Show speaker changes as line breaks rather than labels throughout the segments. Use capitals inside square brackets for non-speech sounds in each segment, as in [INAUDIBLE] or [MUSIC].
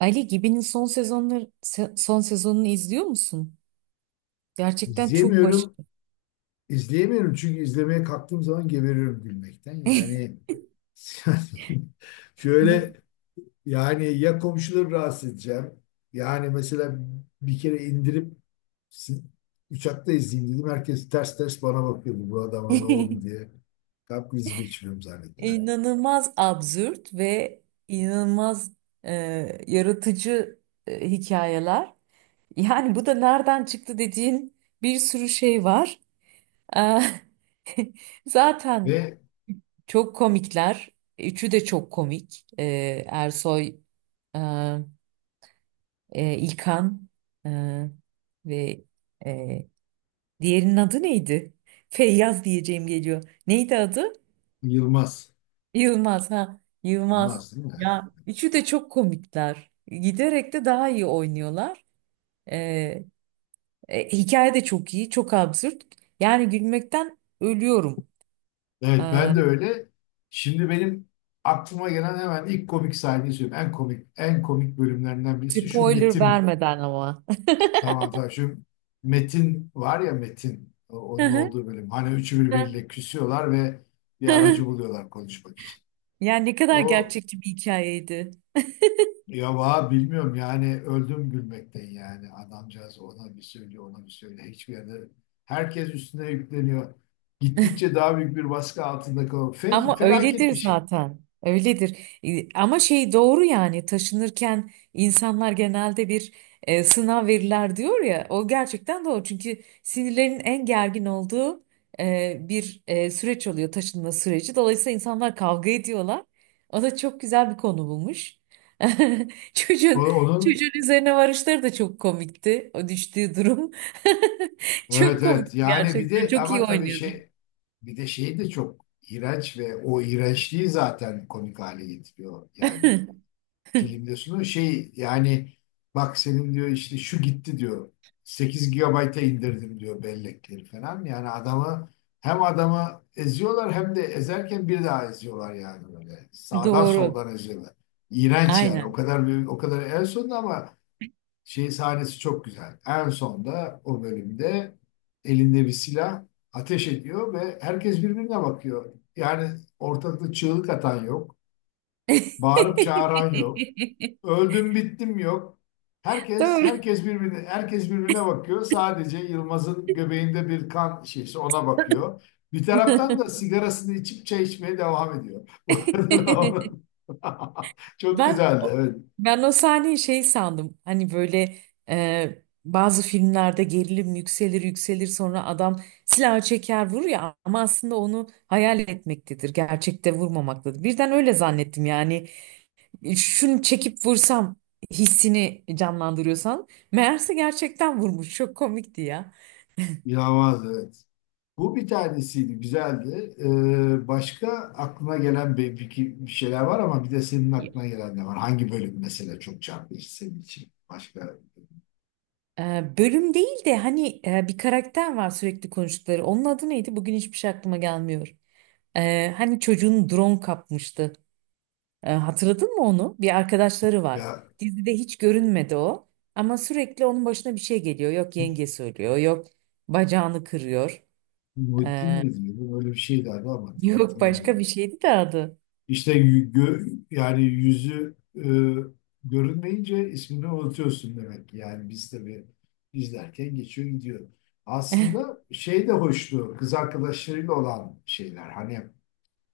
Ali Gibi'nin son sezonları son sezonunu izliyor musun? Gerçekten çok
İzleyemiyorum.
başarılı.
İzleyemiyorum çünkü izlemeye kalktığım zaman geberiyorum gülmekten.
[LAUGHS]
Yani [LAUGHS] yani
Bu
şöyle, yani ya komşuları rahatsız edeceğim. Yani mesela bir kere indirip si- uçakta izleyeyim dedim. Herkes ters ters bana bakıyordu. Bu adama ne oldu
[LAUGHS]
diye. Kalp krizi geçiriyorum zannettiler.
inanılmaz absürt ve inanılmaz e, yaratıcı hikayeler. Yani bu da nereden çıktı dediğin bir sürü şey var. Eh, [LAUGHS] Zaten
Ve
çok komikler. Üçü de çok komik. Eh, Ersoy, eh, İlkan, eh, ve e, diğerinin adı neydi? Feyyaz diyeceğim geliyor. Neydi adı?
Yılmaz.
Yılmaz ha. Yılmaz.
Yılmaz değil mi?
Ya üçü de çok komikler. Giderek de daha iyi oynuyorlar. Ee, hikaye de çok iyi, çok absürt. Yani gülmekten ölüyorum.
Evet,
Ee,
ben de öyle. Şimdi benim aklıma gelen hemen ilk komik sahneyi söyleyeyim. En komik bölümlerinden birisi şu
spoiler
Metin.
vermeden ama.
Tamam, tamam, şu Metin var ya, Metin, onun olduğu
[LAUGHS]
bölüm. Hani üçü birbiriyle küsüyorlar ve bir aracı buluyorlar konuşmak için.
Yani ne kadar
O,
gerçekçi bir hikayeydi.
ya va bilmiyorum yani, öldüm gülmekten yani. Adamcağız ona bir söylüyor, ona bir söylüyor, hiçbir yerde herkes üstüne yükleniyor. Gittikçe daha büyük bir baskı altında kalıyor.
Ama
Felaket
öyledir
bir şey.
zaten. Öyledir. Ama şey doğru yani taşınırken insanlar genelde bir sınav verirler diyor ya. O gerçekten doğru. Çünkü sinirlerin en gergin olduğu süreç oluyor taşınma süreci. Dolayısıyla insanlar kavga ediyorlar. O da çok güzel bir konu bulmuş. [LAUGHS]
O-
Çocuğun
Onun
çocuğun üzerine varışları da çok komikti. O düştüğü durum. [LAUGHS]
Evet,
Çok komikti
evet, yani bir
gerçekten.
de
Çok
ama
iyi
tabii
oynuyordu.
şey, bir de şey de çok iğrenç ve o iğrençliği zaten komik hale getiriyor yani, filmde sunuyor şey yani, bak senin diyor işte şu gitti diyor, 8 gigabayta indirdim diyor bellekleri falan yani. Adamı, hem adamı eziyorlar hem de ezerken bir daha eziyorlar, yani böyle
[LAUGHS]
sağdan
Doğru.
soldan eziyorlar. İğrenç yani, o
Aynen.
kadar büyük, o kadar, en sonunda ama şey sahnesi çok güzel. En sonda o bölümde elinde bir silah ateş ediyor ve herkes birbirine bakıyor. Yani ortalıkta çığlık atan yok, bağırıp çağıran yok,
[LAUGHS]
öldüm bittim yok. Herkes
Doğru.
herkes birbirine herkes birbirine bakıyor. Sadece Yılmaz'ın göbeğinde bir kan şişesi ona bakıyor. Bir taraftan da sigarasını içip çay içmeye devam ediyor. [LAUGHS] Bu arada da onun-
[LAUGHS]
[LAUGHS] çok
Ben
güzeldi, evet.
ben o sahneyi şey sandım. Hani böyle bazı filmlerde gerilim yükselir yükselir sonra adam silahı çeker vurur ya ama aslında onu hayal etmektedir. Gerçekte vurmamaktadır. Birden öyle zannettim yani. Şunu çekip vursam hissini canlandırıyorsan meğerse gerçekten vurmuş. Çok komikti ya.
İnanılmaz, evet. Bu bir tanesiydi, güzeldi. Başka aklına gelen bir şeyler var, ama bir de senin aklına gelen ne var? Hangi bölüm mesela çok çarpıcı senin için? Başka
Bölüm değil de hani bir karakter var sürekli konuştukları. Onun adı neydi? Bugün hiçbir şey aklıma gelmiyor. Hani çocuğun drone kapmıştı. Hatırladın mı onu? Bir arkadaşları var.
ya,
Dizide hiç görünmedi o. Ama sürekli onun başına bir şey geliyor. Yok yenge söylüyor. Yok bacağını kırıyor.
Muhittin
Ee,
mi diyordu? Öyle bir şey derdi ama
[LAUGHS]
tam
yok başka bir
hatırlamıyorum.
şeydi de adı.
İşte yani yüzü görünmeyince ismini unutuyorsun demek ki. Yani biz tabii izlerken geçiyor gidiyor. Aslında şey de hoştu, kız arkadaşlarıyla olan şeyler. Hani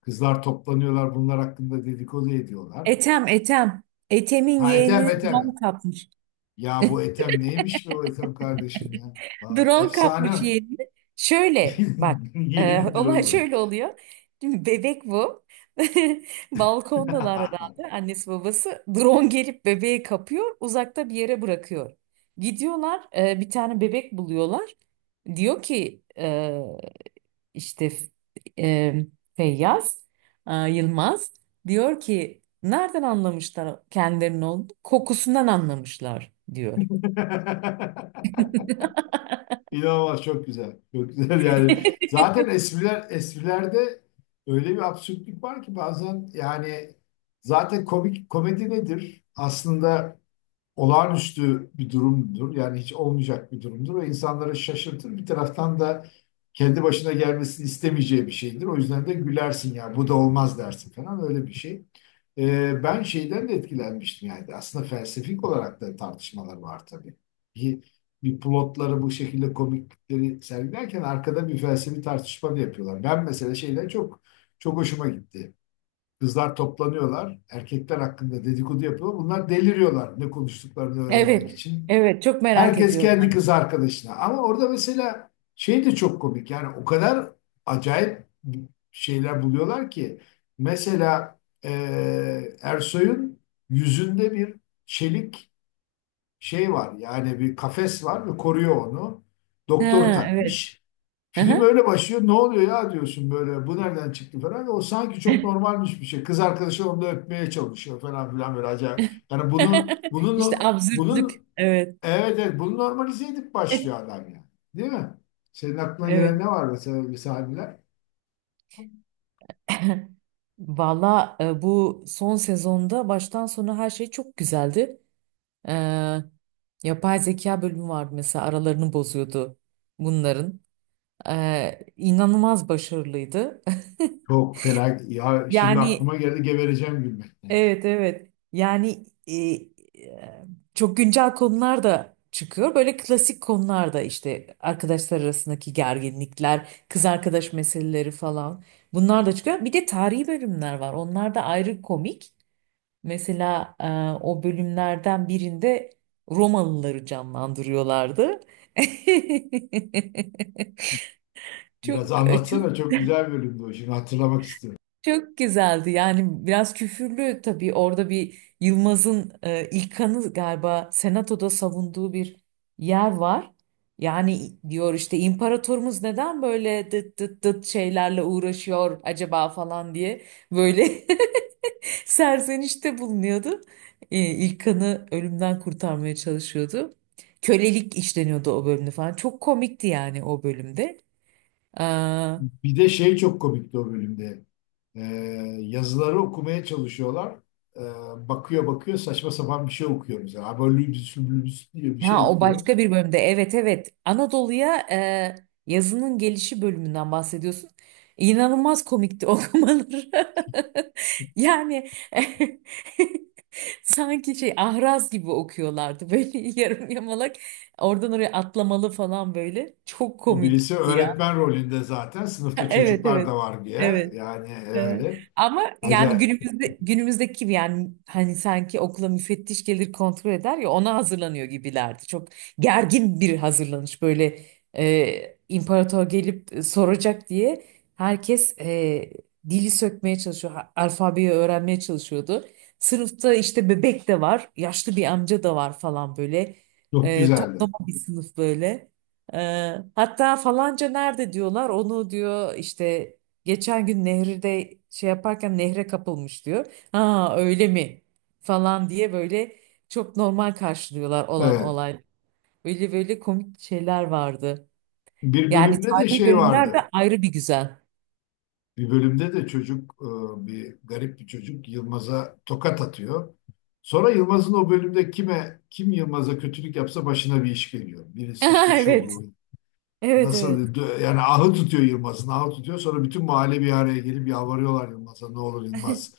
kızlar toplanıyorlar, bunlar hakkında dedikodu ediyorlar.
Etem, Etem. Etem'in
Ha, Ethem,
yeğenini
Ethem.
drone kapmış.
Ya bu Ethem neymiş be, o Ethem kardeşim ya? Aa,
Drone kapmış
efsane.
yeğenini. Şöyle bak,
[LAUGHS]
[LAUGHS]
Yenidir
olay
oğlum.
şöyle oluyor. Şimdi bebek bu. [LAUGHS] Balkondalar herhalde annesi babası. Drone gelip bebeği kapıyor, uzakta bir yere bırakıyor. Gidiyorlar, bir tane bebek buluyorlar. Diyor ki işte e, Feyyaz Yılmaz diyor ki nereden anlamışlar kendilerinin olduğunu? Kokusundan anlamışlar diyor.
[LAUGHS] İnanılmaz, çok güzel. Çok güzel yani.
[LAUGHS]
Zaten esprilerde öyle bir absürtlük var ki bazen yani, zaten komik, komedi nedir? Aslında olağanüstü bir durumdur. Yani hiç olmayacak bir durumdur ve insanları şaşırtır. Bir taraftan da kendi başına gelmesini istemeyeceği bir şeydir. O yüzden de gülersin ya, bu da olmaz dersin falan, öyle bir şey. Ben şeyden de etkilenmiştim, yani aslında felsefik olarak da tartışmalar var tabii. Bir, bir plotları bu şekilde komiklikleri sergilerken arkada bir felsefi tartışma da yapıyorlar. Ben mesela şeyler çok, çok hoşuma gitti. Kızlar toplanıyorlar. Erkekler hakkında dedikodu yapıyor. Bunlar deliriyorlar ne konuştuklarını öğrenmek
Evet,
için.
evet, çok merak
Herkes kendi
ediyorlar.
kız arkadaşına. Ama orada mesela şey de çok komik. Yani o kadar acayip şeyler buluyorlar ki. Mesela Ersoy'un yüzünde bir çelik şey var. Yani bir kafes var ve koruyor onu.
Ha,
Doktor
evet.
takmış. Film
Aha.
öyle başlıyor. Ne oluyor ya diyorsun böyle. Bu nereden çıktı falan. O sanki çok normalmiş bir şey. Kız arkadaşı onu da öpmeye çalışıyor falan filan, böyle acayip. Yani bunu
[LAUGHS] İşte
bunun
absürtlük.
bunun
Evet.
evet, evet, bunu normalize edip başlıyor
[LAUGHS]
adam yani. Değil mi? Senin aklına gelen
Evet.
ne var mesela, bir sahneler?
[LAUGHS] Valla, bu son sezonda baştan sona her şey çok güzeldi. E, yapay zeka bölümü vardı mesela, aralarını bozuyordu bunların. E, inanılmaz başarılıydı. [LAUGHS]
Çok fena. Ya şimdi aklıma
Yani
geldi, gebereceğim gülmekten.
evet, evet. Yani e, çok güncel konular da çıkıyor. Böyle klasik konular da işte arkadaşlar arasındaki gerginlikler, kız arkadaş meseleleri falan. Bunlar da çıkıyor. Bir de tarihi bölümler var. Onlar da ayrı komik. Mesela o bölümlerden birinde Romalıları canlandırıyorlardı. [LAUGHS]
Biraz
Çok çok
anlatsana, çok güzel bölümdü o. Şimdi hatırlamak istiyorum.
çok güzeldi yani. Biraz küfürlü tabii, orada bir Yılmaz'ın İlkan'ı galiba senatoda savunduğu bir yer var. Yani diyor işte imparatorumuz neden böyle dıt dıt dıt şeylerle uğraşıyor acaba falan diye böyle [LAUGHS] serzenişte bulunuyordu. İlkan'ı ölümden kurtarmaya çalışıyordu. Kölelik işleniyordu o bölümde falan. Çok komikti yani o bölümde.
Bir de şey çok komikti o bölümde. Ee, Yazıları okumaya çalışıyorlar. Bakıyor, bakıyor, saçma sapan bir şey okuyor mesela. Abolübüs lübüs diye bir şey
Ha, o
okuyor.
başka bir bölümde. Evet, evet. Anadolu'ya yazının gelişi bölümünden bahsediyorsun. İnanılmaz komikti okumaları. [LAUGHS] Yani [LAUGHS] sanki şey ahraz gibi okuyorlardı böyle, [LAUGHS] yarım yamalak. Oradan oraya atlamalı falan böyle. Çok
O birisi
komikti ya.
öğretmen rolünde zaten, sınıfta
[LAUGHS] Evet,
çocuklar da
evet.
var diye.
Evet.
Yani
Evet.
öyle.
Ama yani
Acayip.
günümüzde, günümüzdeki gibi yani, hani sanki okula müfettiş gelir kontrol eder ya, ona hazırlanıyor gibilerdi. Çok gergin bir hazırlanış böyle. e, imparator gelip soracak diye herkes dili sökmeye çalışıyor, alfabeyi öğrenmeye çalışıyordu. Sınıfta işte bebek de var, yaşlı bir amca da var falan böyle,
Çok güzeldi.
toplama bir sınıf böyle. E, hatta falanca nerede diyorlar, onu diyor işte geçen gün nehirde şey yaparken nehre kapılmış diyor. Ha öyle mi? Falan diye böyle çok normal karşılıyorlar olan
Evet.
olay. Böyle böyle komik şeyler vardı.
Bir
Yani
bölümde de
tarihi
şey
bölümler de
vardı.
ayrı bir güzel.
Bir bölümde de çocuk, bir garip bir çocuk Yılmaz'a tokat atıyor. Sonra Yılmaz'ın o bölümde kime, kim Yılmaz'a kötülük yapsa başına bir iş geliyor. Birisi işte
[LAUGHS]
şu
Evet.
olur,
Evet,
nasıl
evet.
yani, ahı tutuyor, Yılmaz'ın ahı tutuyor. Sonra bütün mahalle bir araya gelip yalvarıyorlar Yılmaz'a, ne olur Yılmaz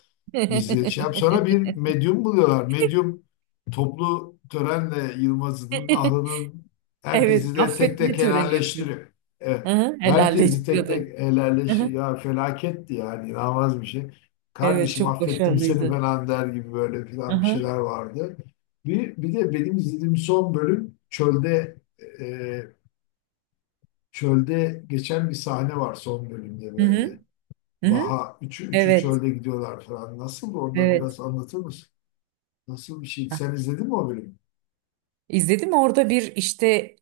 bizi şey yap. Sonra bir
[LAUGHS]
medyum buluyorlar, medyum toplu törenle Yılmaz'ın ahının,
Evet,
herkesi de tek
affetme
tek
töreni yapıyor.
helalleştiriyor, evet.
Aha,
Herkesi tek
helalleştiriyordu.
tek
Aha,
helalleştiriyor ya, felaketti yani, inanılmaz bir şey.
evet,
Kardeşim
çok
affettim seni
başarılıydı.
falan der gibi böyle filan bir
Aha,
şeyler vardı. Bir de benim izlediğim son bölüm çölde. Çölde geçen bir sahne var son bölümde,
hı hı,
böyle.
hı hı.
Vaha, üçü
Evet,
çölde gidiyorlar falan. Nasıl orada,
evet.
biraz anlatır mısın? Nasıl bir şey?
Ha,
Sen izledin mi o bölümü?
İzledim orada bir işte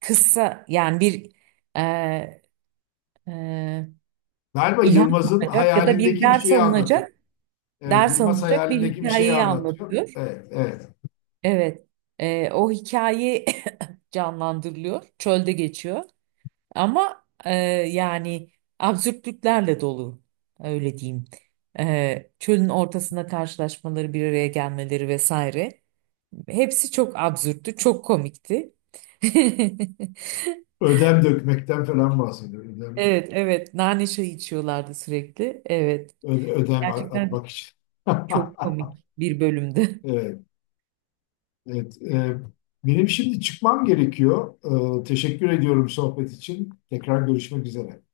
kısa yani bir e, e,
Galiba
ilham
Yılmaz'ın
alınacak ya da bir
hayalindeki bir
ders
şeyi anlatıyor.
alınacak,
Evet,
ders
Yılmaz
alınacak bir
hayalindeki bir şeyi
hikayeyi
anlatıyor.
anlatıyor.
Evet, evet.
Evet. O hikaye [LAUGHS] canlandırılıyor. Çölde geçiyor. Ama yani absürtlüklerle dolu. Öyle diyeyim. Çölün ortasında karşılaşmaları, bir araya gelmeleri vesaire. Hepsi çok absürttü, çok komikti. [LAUGHS]
Ödem dökmekten falan bahsediyor. Ödem,
Evet, evet. Nane çayı içiyorlardı sürekli. Evet.
ödem
Gerçekten
atmak için. [LAUGHS]
çok komik bir bölümdü.
Evet, evet. Benim şimdi çıkmam gerekiyor. Teşekkür ediyorum sohbet
[LAUGHS]
için. Tekrar görüşmek üzere.